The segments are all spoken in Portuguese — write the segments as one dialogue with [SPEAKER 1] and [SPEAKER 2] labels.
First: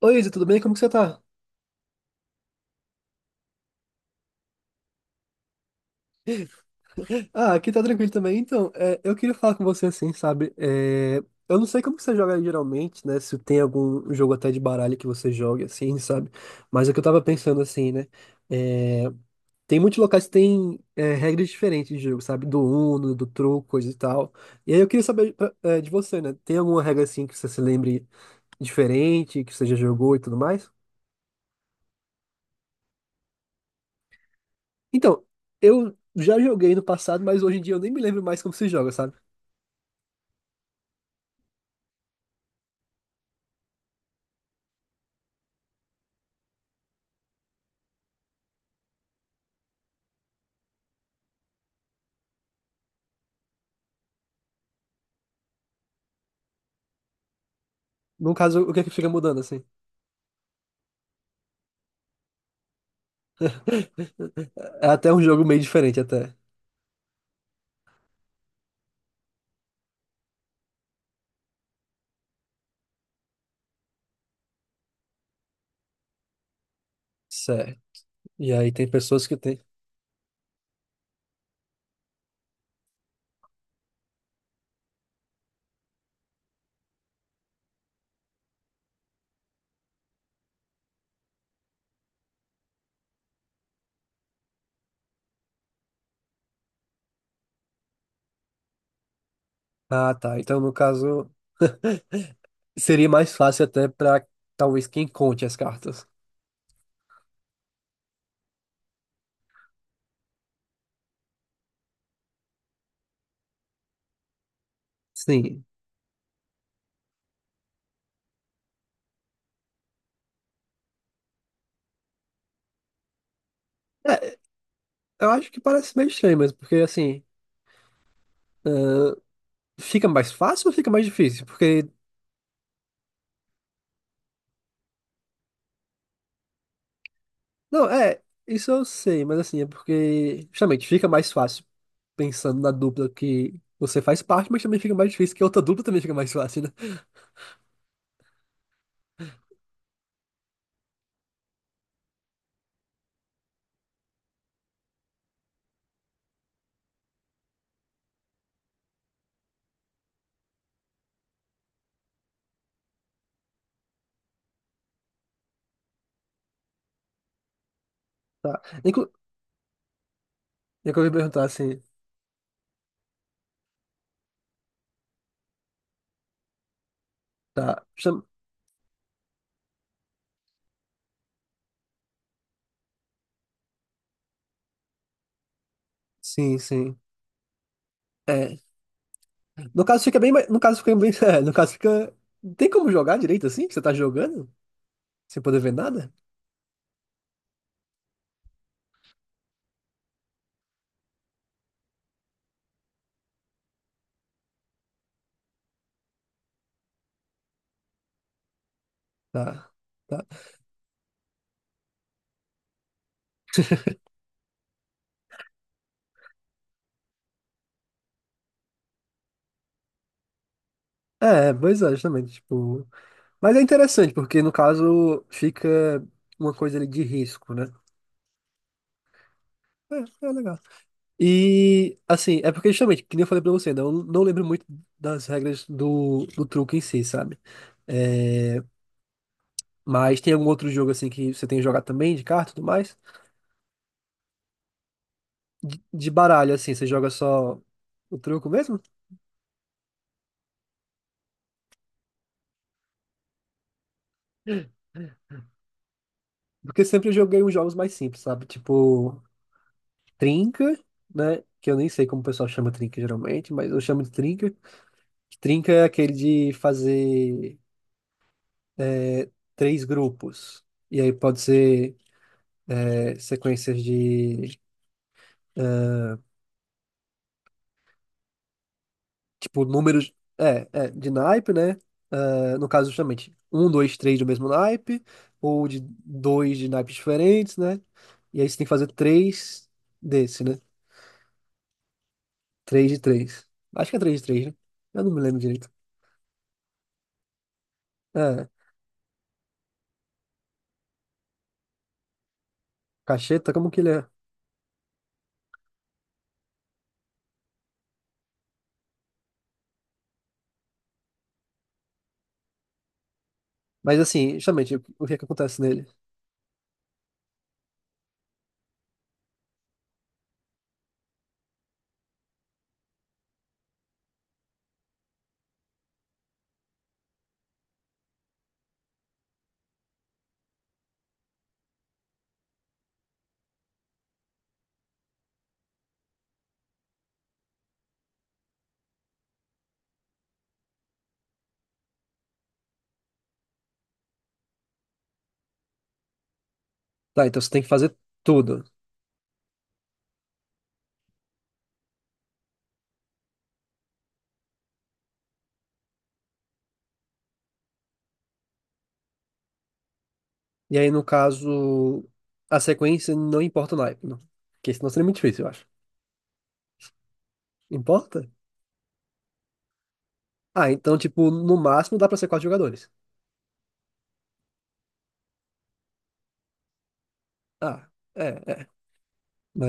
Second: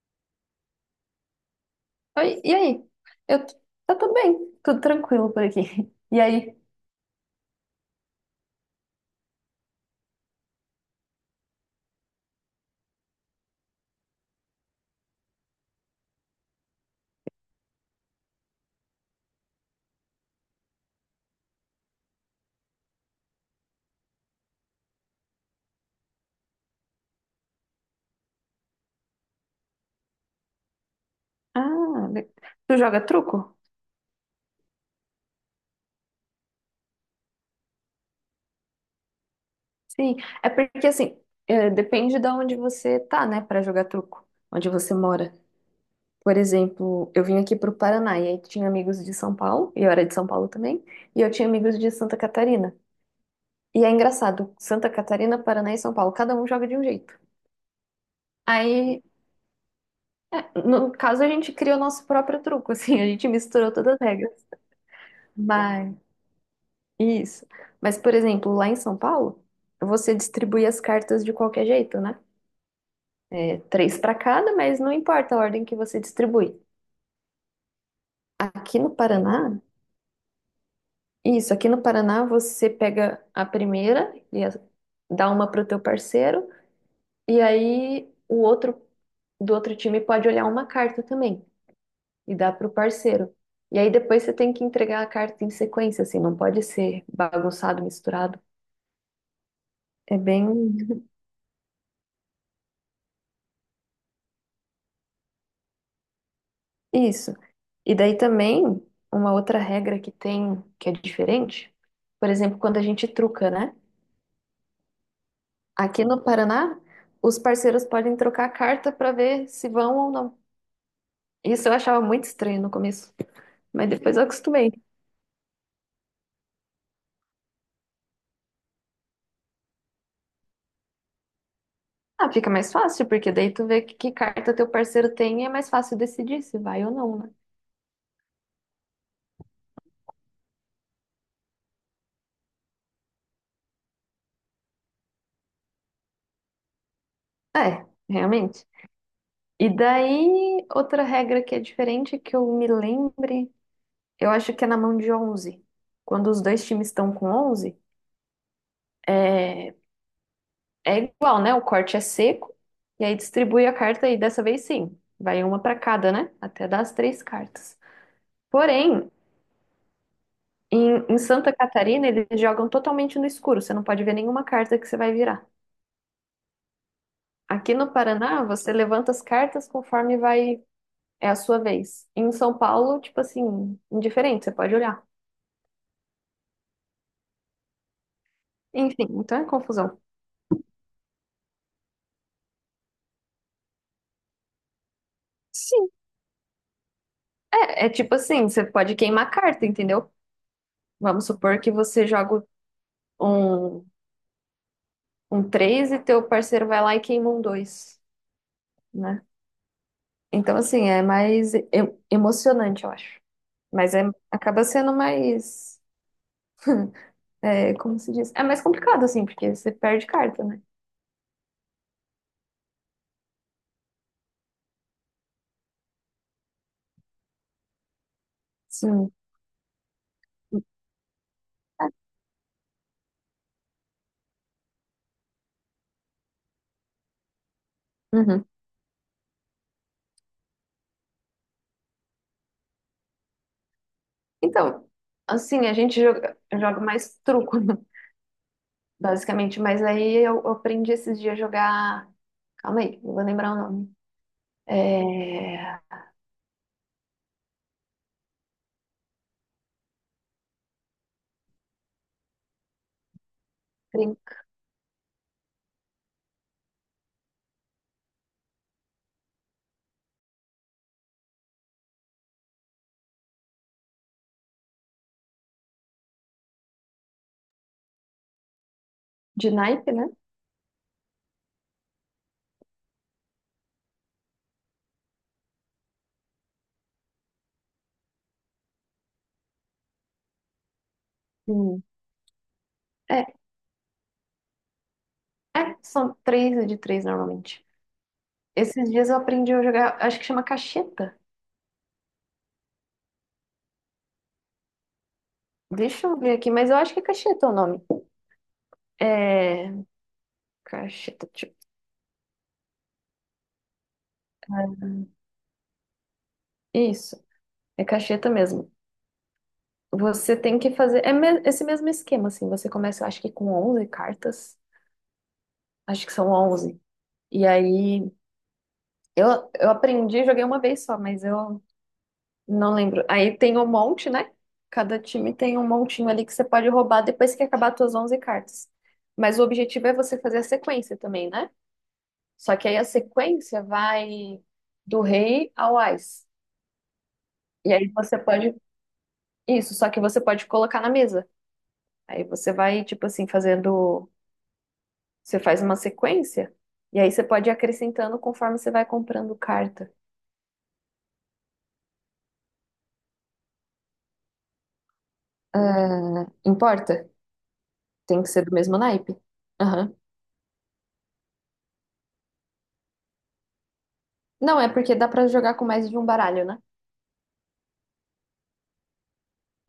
[SPEAKER 1] Oi, Isa, tudo bem? Como que você tá?
[SPEAKER 2] Oi, e aí? Eu, eu tô bem, tudo tranquilo por aqui. E aí?
[SPEAKER 1] Ah, aqui tá tranquilo também. Então, é, eu queria falar com você assim, sabe? É, eu não sei como que você joga geralmente, né? Se tem algum jogo até de baralho que você joga, assim, sabe? Mas é que eu tava pensando assim, né? É, tem muitos locais que tem regras diferentes de jogo, sabe? Do Uno, do truco, coisa e tal. E aí eu queria saber de você, né? Tem alguma regra assim que você se lembre diferente, que você já jogou e tudo mais?
[SPEAKER 2] Ah, le- Tu joga truco?
[SPEAKER 1] Então, eu já joguei no passado, mas hoje em dia eu nem me lembro mais como se joga, sabe?
[SPEAKER 2] Sim, é porque assim, é, depende de onde você tá, né, pra jogar truco, onde você mora. Por exemplo, eu vim aqui pro Paraná e aí tinha amigos de São Paulo, e eu era de São Paulo também, e eu tinha amigos de Santa Catarina. E é engraçado, Santa Catarina, Paraná e São Paulo, cada um joga de um jeito.
[SPEAKER 1] No caso, o que é que
[SPEAKER 2] Aí,
[SPEAKER 1] fica mudando, assim?
[SPEAKER 2] é, no caso, a gente criou nosso próprio truco, assim, a gente misturou todas as regras.
[SPEAKER 1] É até um jogo meio
[SPEAKER 2] Mas.
[SPEAKER 1] diferente, até.
[SPEAKER 2] Isso. Mas, por exemplo, lá em São Paulo, você distribui as cartas de qualquer jeito, né? É, três para cada, mas não importa a ordem que você distribui.
[SPEAKER 1] Certo. E aí
[SPEAKER 2] Aqui
[SPEAKER 1] tem
[SPEAKER 2] no
[SPEAKER 1] pessoas que tem.
[SPEAKER 2] Paraná, isso, aqui no Paraná você pega a primeira dá uma pro teu parceiro, e aí o outro do outro time pode olhar uma carta também e dar pro parceiro. E aí depois você tem que entregar a carta em sequência, assim, não pode ser bagunçado, misturado.
[SPEAKER 1] Ah,
[SPEAKER 2] É
[SPEAKER 1] tá.
[SPEAKER 2] bem.
[SPEAKER 1] Então, no caso, seria mais fácil até pra talvez quem conte as cartas.
[SPEAKER 2] Isso. E daí também, uma outra regra que tem, que é diferente, por exemplo, quando a gente truca, né?
[SPEAKER 1] Sim.
[SPEAKER 2] Aqui no Paraná, os parceiros podem trocar a carta para ver se vão ou não. Isso eu achava muito estranho no começo, mas depois eu
[SPEAKER 1] É,
[SPEAKER 2] acostumei.
[SPEAKER 1] eu acho que parece meio estranho, mas porque assim, fica mais fácil ou fica mais difícil? Porque.
[SPEAKER 2] Ah, fica mais fácil, porque daí tu vê que carta teu parceiro tem e é mais fácil decidir se vai ou não, né?
[SPEAKER 1] Não, é, isso eu sei, mas assim, é porque justamente fica mais fácil pensando na dupla que você faz parte, mas também fica mais difícil que a outra dupla também fica mais fácil, né?
[SPEAKER 2] É, realmente. E daí, outra regra que é diferente, que eu me lembre, eu acho que é na mão de onze. Quando os dois times estão com onze, é, é igual, né? O corte é seco e aí distribui a carta e dessa vez sim, vai uma para cada, né? Até dar as três cartas.
[SPEAKER 1] Tá.
[SPEAKER 2] Porém,
[SPEAKER 1] Eu
[SPEAKER 2] em,
[SPEAKER 1] queria
[SPEAKER 2] em
[SPEAKER 1] perguntar
[SPEAKER 2] Santa
[SPEAKER 1] assim,
[SPEAKER 2] Catarina eles jogam totalmente no escuro, você não pode ver nenhuma carta que você vai virar. Aqui
[SPEAKER 1] tá.
[SPEAKER 2] no Paraná, você levanta as cartas conforme vai, é a sua vez. Em São Paulo, tipo assim, indiferente, você pode olhar.
[SPEAKER 1] Sim, sim. É.
[SPEAKER 2] Enfim, então é
[SPEAKER 1] No
[SPEAKER 2] confusão.
[SPEAKER 1] caso fica bem, no caso fica bem, no caso fica, não tem como jogar direito assim? Você tá jogando sem poder ver
[SPEAKER 2] Sim.
[SPEAKER 1] nada?
[SPEAKER 2] É, é tipo assim, você pode queimar carta, entendeu? Vamos supor que você joga um um 3 e teu parceiro vai lá e queima um 2, né?
[SPEAKER 1] Tá. Tá.
[SPEAKER 2] Então, assim, emocionante, eu acho. Mas é, acaba sendo mais, é, como se diz? É mais complicado, assim, porque você perde carta, né?
[SPEAKER 1] É, é, pois é, justamente, tipo, mas é interessante porque no caso fica uma coisa ali de risco, né?
[SPEAKER 2] Sim.
[SPEAKER 1] É, é legal. E assim, é porque justamente, que nem eu falei pra você, né? Eu não lembro muito das regras do truque em si, sabe?
[SPEAKER 2] Uhum.
[SPEAKER 1] É, mas tem algum outro jogo assim que você tem jogado também de carta e tudo mais?
[SPEAKER 2] Então, assim, a
[SPEAKER 1] de
[SPEAKER 2] gente
[SPEAKER 1] de
[SPEAKER 2] joga,
[SPEAKER 1] baralho, assim,
[SPEAKER 2] joga
[SPEAKER 1] você joga
[SPEAKER 2] mais truco,
[SPEAKER 1] só
[SPEAKER 2] né?
[SPEAKER 1] o truco mesmo?
[SPEAKER 2] Basicamente. Mas aí eu aprendi esses dias a jogar. Calma aí, não vou lembrar o nome. É...
[SPEAKER 1] Porque sempre eu joguei uns jogos mais simples, sabe? Tipo, trinca, né? Que eu nem sei como o pessoal chama trinca geralmente, mas eu chamo de
[SPEAKER 2] trin-
[SPEAKER 1] trinca. Trinca é aquele de fazer três grupos. E aí pode ser sequências de,
[SPEAKER 2] De
[SPEAKER 1] tipo,
[SPEAKER 2] naipe, né?
[SPEAKER 1] números. É, é, de naipe, né? Ah, no caso, justamente, um, dois, três do mesmo naipe, ou de dois de naipes diferentes, né? E aí você tem que fazer três desse, né?
[SPEAKER 2] Hum.
[SPEAKER 1] 3 de
[SPEAKER 2] É,
[SPEAKER 1] três Acho que é 3 de três, né? Eu não me lembro direito.
[SPEAKER 2] é, são três de três normalmente.
[SPEAKER 1] É,
[SPEAKER 2] Esses dias eu aprendi a jogar, acho que chama cacheta.
[SPEAKER 1] cacheta, como que ele é?
[SPEAKER 2] Deixa eu ver aqui, mas eu acho que é cacheta o nome. É. Cacheta, tipo.
[SPEAKER 1] Mas assim, justamente, o que é que acontece nele?
[SPEAKER 2] É, isso, é cacheta mesmo. Você tem que fazer. Esse mesmo esquema, assim. Você começa, acho que com 11 cartas. Acho que são 11. E aí, eu aprendi, joguei uma vez só, mas eu não lembro. Aí tem um monte, né? Cada time tem um montinho ali que você pode roubar depois que acabar as tuas 11 cartas. Mas o objetivo é você fazer a sequência também, né? Só que aí a sequência vai do rei ao ás.
[SPEAKER 1] Tá, então você tem que
[SPEAKER 2] E aí
[SPEAKER 1] fazer
[SPEAKER 2] você pode.
[SPEAKER 1] tudo.
[SPEAKER 2] Isso, só que você pode colocar na mesa. Aí você vai, tipo assim, fazendo. Você faz uma sequência. E aí você pode ir acrescentando conforme você vai comprando carta.
[SPEAKER 1] E aí, no caso, a sequência não importa o naipe, não. Porque senão seria muito difícil, eu acho.
[SPEAKER 2] Ah, importa?
[SPEAKER 1] Importa?
[SPEAKER 2] Tem que ser do mesmo naipe. Aham.
[SPEAKER 1] Ah, então, tipo, no máximo dá pra ser quatro jogadores.
[SPEAKER 2] Não, é porque dá pra jogar com mais de um baralho, né?
[SPEAKER 1] Ah, é, é.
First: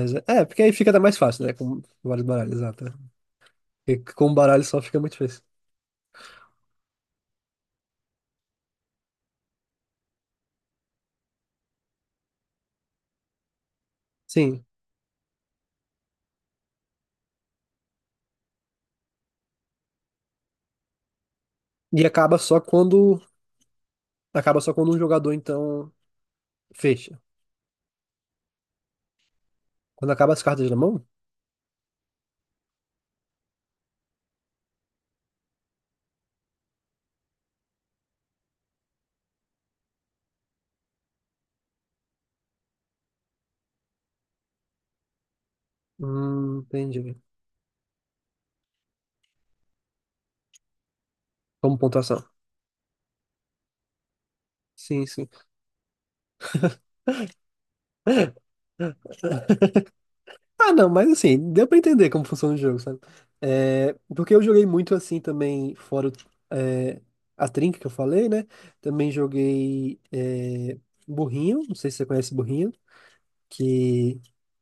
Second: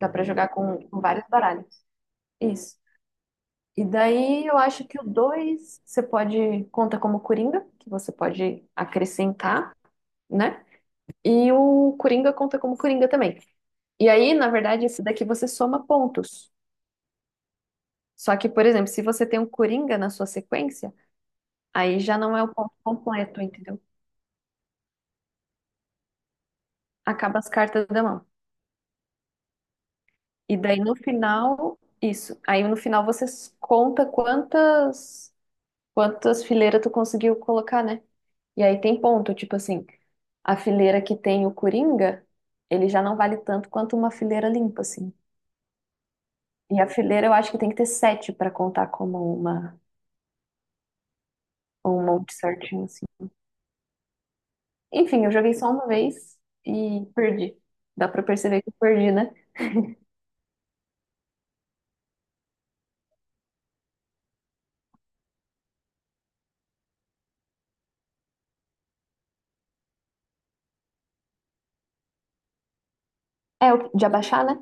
[SPEAKER 2] Dá
[SPEAKER 1] é,
[SPEAKER 2] pra
[SPEAKER 1] é,
[SPEAKER 2] jogar
[SPEAKER 1] porque aí fica até
[SPEAKER 2] com
[SPEAKER 1] mais
[SPEAKER 2] vários
[SPEAKER 1] fácil, né?
[SPEAKER 2] baralhos.
[SPEAKER 1] Com vários baralhos,
[SPEAKER 2] Isso.
[SPEAKER 1] exato. Né?
[SPEAKER 2] E
[SPEAKER 1] Porque com um
[SPEAKER 2] daí eu
[SPEAKER 1] baralho só
[SPEAKER 2] acho
[SPEAKER 1] fica
[SPEAKER 2] que o
[SPEAKER 1] muito difícil.
[SPEAKER 2] 2 você pode. Conta como coringa, que você pode acrescentar, né? E o Coringa conta como Coringa também. E aí, na
[SPEAKER 1] Sim.
[SPEAKER 2] verdade, esse daqui você soma pontos. Só que, por exemplo, se você tem um Coringa na sua sequência, aí
[SPEAKER 1] E
[SPEAKER 2] já
[SPEAKER 1] acaba
[SPEAKER 2] não é o
[SPEAKER 1] só
[SPEAKER 2] ponto
[SPEAKER 1] quando.
[SPEAKER 2] completo, entendeu?
[SPEAKER 1] Acaba só quando um jogador, então, fecha.
[SPEAKER 2] Acaba as cartas da mão.
[SPEAKER 1] Quando acaba as
[SPEAKER 2] E
[SPEAKER 1] cartas na
[SPEAKER 2] daí no
[SPEAKER 1] mão?
[SPEAKER 2] final, isso. Aí no final você conta quantas fileiras tu conseguiu colocar, né? E aí tem ponto, tipo assim, a fileira que tem o Coringa, ele já não vale tanto quanto uma fileira limpa, assim. E a
[SPEAKER 1] Entendi.
[SPEAKER 2] fileira eu acho que tem que ter sete pra contar como uma,
[SPEAKER 1] Como
[SPEAKER 2] um
[SPEAKER 1] pontuação.
[SPEAKER 2] monte certinho, assim.
[SPEAKER 1] Sim,
[SPEAKER 2] Enfim,
[SPEAKER 1] sim.
[SPEAKER 2] eu joguei só uma vez e perdi. Dá pra perceber que eu perdi, né?
[SPEAKER 1] Ah, não, mas assim, deu pra entender como funciona o jogo, sabe? É, porque eu joguei muito assim também, fora a trinca que eu falei, né? Também joguei burrinho, não sei se você conhece burrinho,
[SPEAKER 2] É o de
[SPEAKER 1] que
[SPEAKER 2] abaixar, né?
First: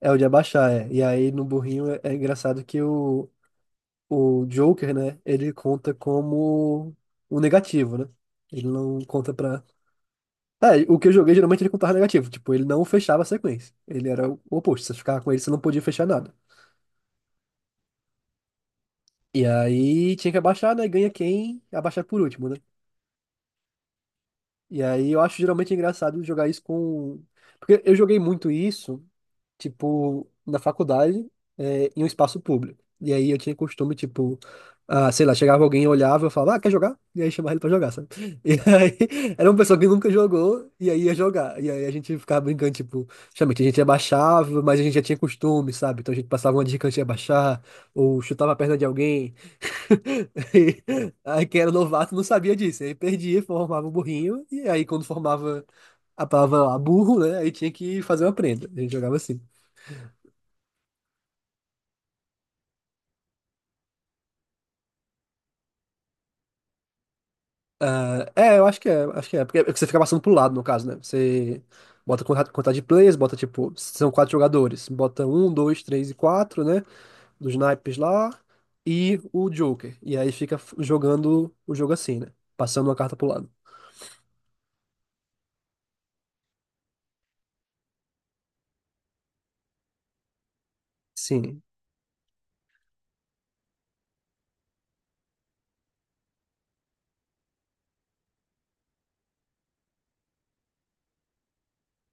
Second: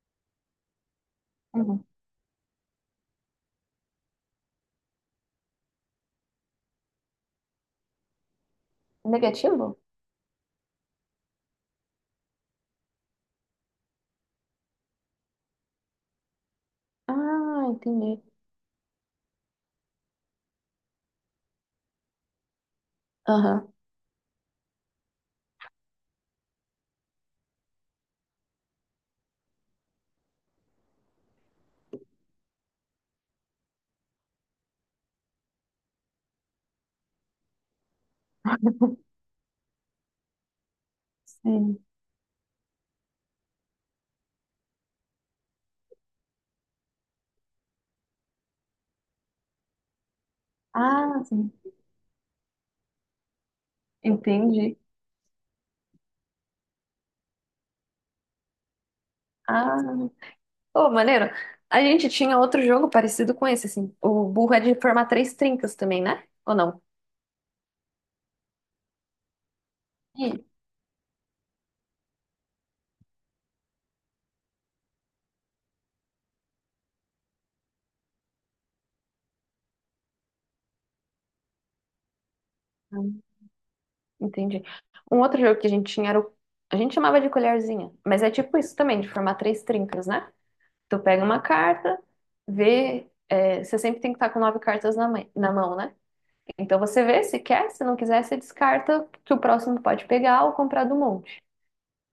[SPEAKER 1] é o de abaixar, é. E aí no
[SPEAKER 2] Uhum.
[SPEAKER 1] burrinho é engraçado que o Joker, né? Ele conta como um negativo, né? Ele não conta pra.
[SPEAKER 2] Negativo?
[SPEAKER 1] É, o que eu joguei geralmente ele contava negativo. Tipo, ele não fechava a sequência. Ele era o oposto. Se você ficava com ele, você não podia fechar nada.
[SPEAKER 2] Ah, entendi.
[SPEAKER 1] E aí tinha que abaixar, né? Ganha quem abaixar por último, né?
[SPEAKER 2] Aham.
[SPEAKER 1] E aí eu acho geralmente engraçado jogar isso com. Porque eu joguei muito isso, tipo, na faculdade, em um espaço público. E aí eu tinha costume, tipo, ah, sei lá, chegava alguém, olhava, eu falava, ah, quer jogar? E aí chamava ele pra jogar, sabe? E aí era uma pessoa que nunca jogou e aí ia jogar. E
[SPEAKER 2] Sim.
[SPEAKER 1] aí a gente ficava brincando, tipo, justamente, a gente abaixava, mas a gente já tinha costume, sabe? Então a gente passava uma dica antes de abaixar, ou chutava a perna de alguém. Aí,
[SPEAKER 2] Ah,
[SPEAKER 1] aí,
[SPEAKER 2] sim.
[SPEAKER 1] quem era novato não sabia disso. Aí perdia, formava o burrinho, e
[SPEAKER 2] Entendi.
[SPEAKER 1] aí quando formava a palavra lá, burro, né? Aí tinha que fazer uma prenda. A gente jogava assim.
[SPEAKER 2] Ah. Pô, maneiro. A gente tinha outro jogo parecido com esse, assim. O burro é de formar três trincas também, né? Ou não?
[SPEAKER 1] Ah, é, eu acho que é, acho que é. Porque você fica passando pro
[SPEAKER 2] Ih.
[SPEAKER 1] lado, no caso, né? Você bota contagem de players, bota tipo, são quatro jogadores. Bota um, dois, três e quatro, né? Dos naipes lá, e o Joker. E aí fica jogando o jogo assim, né? Passando uma carta pro lado.
[SPEAKER 2] Entendi. Um outro jogo que a gente tinha era o... A gente chamava de colherzinha, mas é tipo isso também, de formar três trincas, né? Tu pega uma
[SPEAKER 1] Sim.
[SPEAKER 2] carta, vê... é, você sempre tem que estar com nove cartas na, na mão, né? Então você vê se quer, se não quiser, você descarta que o próximo pode pegar ou comprar do monte.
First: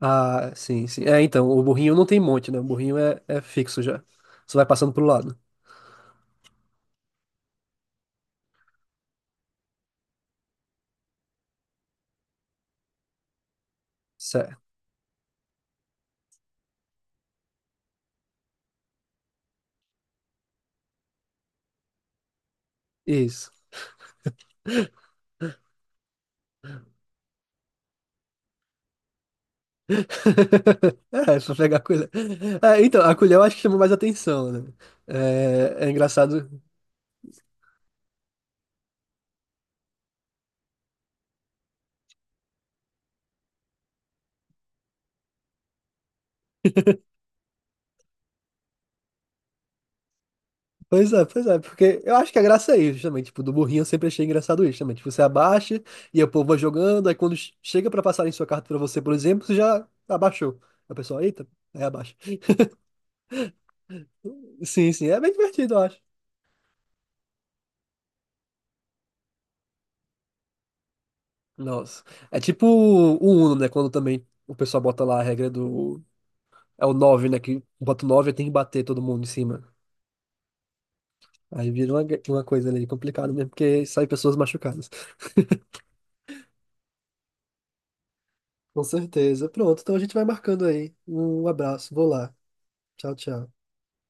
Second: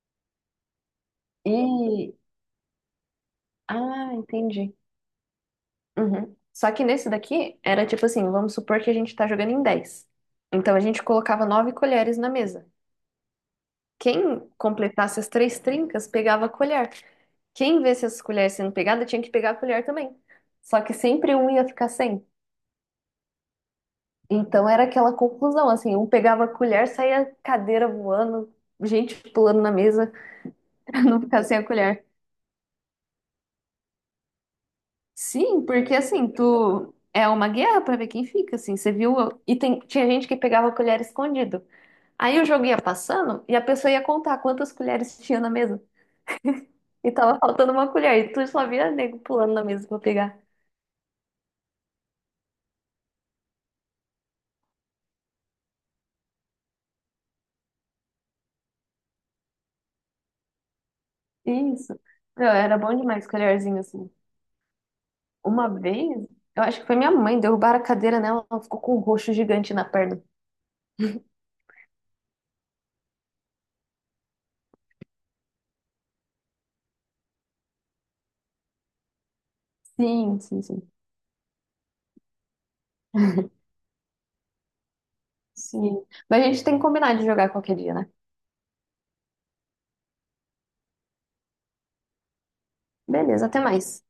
[SPEAKER 1] Ah, sim, sim. É, então, o burrinho não
[SPEAKER 2] E...
[SPEAKER 1] tem monte, né? O burrinho é fixo já.
[SPEAKER 2] Ah,
[SPEAKER 1] Você vai
[SPEAKER 2] entendi.
[SPEAKER 1] passando pro lado.
[SPEAKER 2] Uhum. Só que nesse daqui era tipo assim, vamos supor que a gente tá jogando em 10. Então a gente colocava nove colheres na mesa. Quem
[SPEAKER 1] Certo.
[SPEAKER 2] completasse as três trincas pegava a colher. Quem visse as colheres sendo pegadas tinha que pegar a colher também. Só que sempre um ia ficar sem.
[SPEAKER 1] Isso.
[SPEAKER 2] Então era aquela conclusão, assim, um pegava a colher, saía cadeira voando, gente pulando na mesa pra não
[SPEAKER 1] É,
[SPEAKER 2] ficar
[SPEAKER 1] pra
[SPEAKER 2] sem a
[SPEAKER 1] pegar a
[SPEAKER 2] colher.
[SPEAKER 1] colher. É, então, a colher eu acho que chama mais atenção, né?
[SPEAKER 2] Sim,
[SPEAKER 1] É
[SPEAKER 2] porque assim,
[SPEAKER 1] engraçado.
[SPEAKER 2] tu é uma guerra pra ver quem fica, assim, você viu? Tinha gente que pegava a colher escondido. Aí o jogo ia passando e a pessoa ia contar quantas colheres tinha na mesa. E tava faltando uma colher, e tu só via nego pulando na mesa pra pegar.
[SPEAKER 1] Pois é, porque eu acho que a graça é isso, justamente. Tipo, do burrinho eu sempre achei engraçado isso, justamente. Você abaixa e o povo vai jogando, aí quando chega pra passarem sua carta pra você, por exemplo, você já abaixou. A pessoa, eita, aí
[SPEAKER 2] Isso.
[SPEAKER 1] abaixa.
[SPEAKER 2] Meu, era bom demais colherzinho assim.
[SPEAKER 1] Sim, sim, é bem
[SPEAKER 2] Uma
[SPEAKER 1] divertido, eu acho.
[SPEAKER 2] vez, eu acho que foi minha mãe, derrubaram a cadeira nela, ela ficou com um roxo gigante na perna.
[SPEAKER 1] Nossa. É tipo o Uno, né? Quando também o pessoal bota lá a regra do. É o nove, né? Que bota o 9 e tem que bater todo mundo em cima.
[SPEAKER 2] Sim, sim, sim.
[SPEAKER 1] Aí vira uma coisa ali complicada mesmo, porque saem pessoas machucadas.
[SPEAKER 2] Sim. Mas a gente tem que combinar de jogar qualquer dia, né?
[SPEAKER 1] Com certeza. Pronto, então a gente vai marcando aí. Um abraço, vou lá. Tchau,
[SPEAKER 2] Beleza,
[SPEAKER 1] tchau.
[SPEAKER 2] até mais.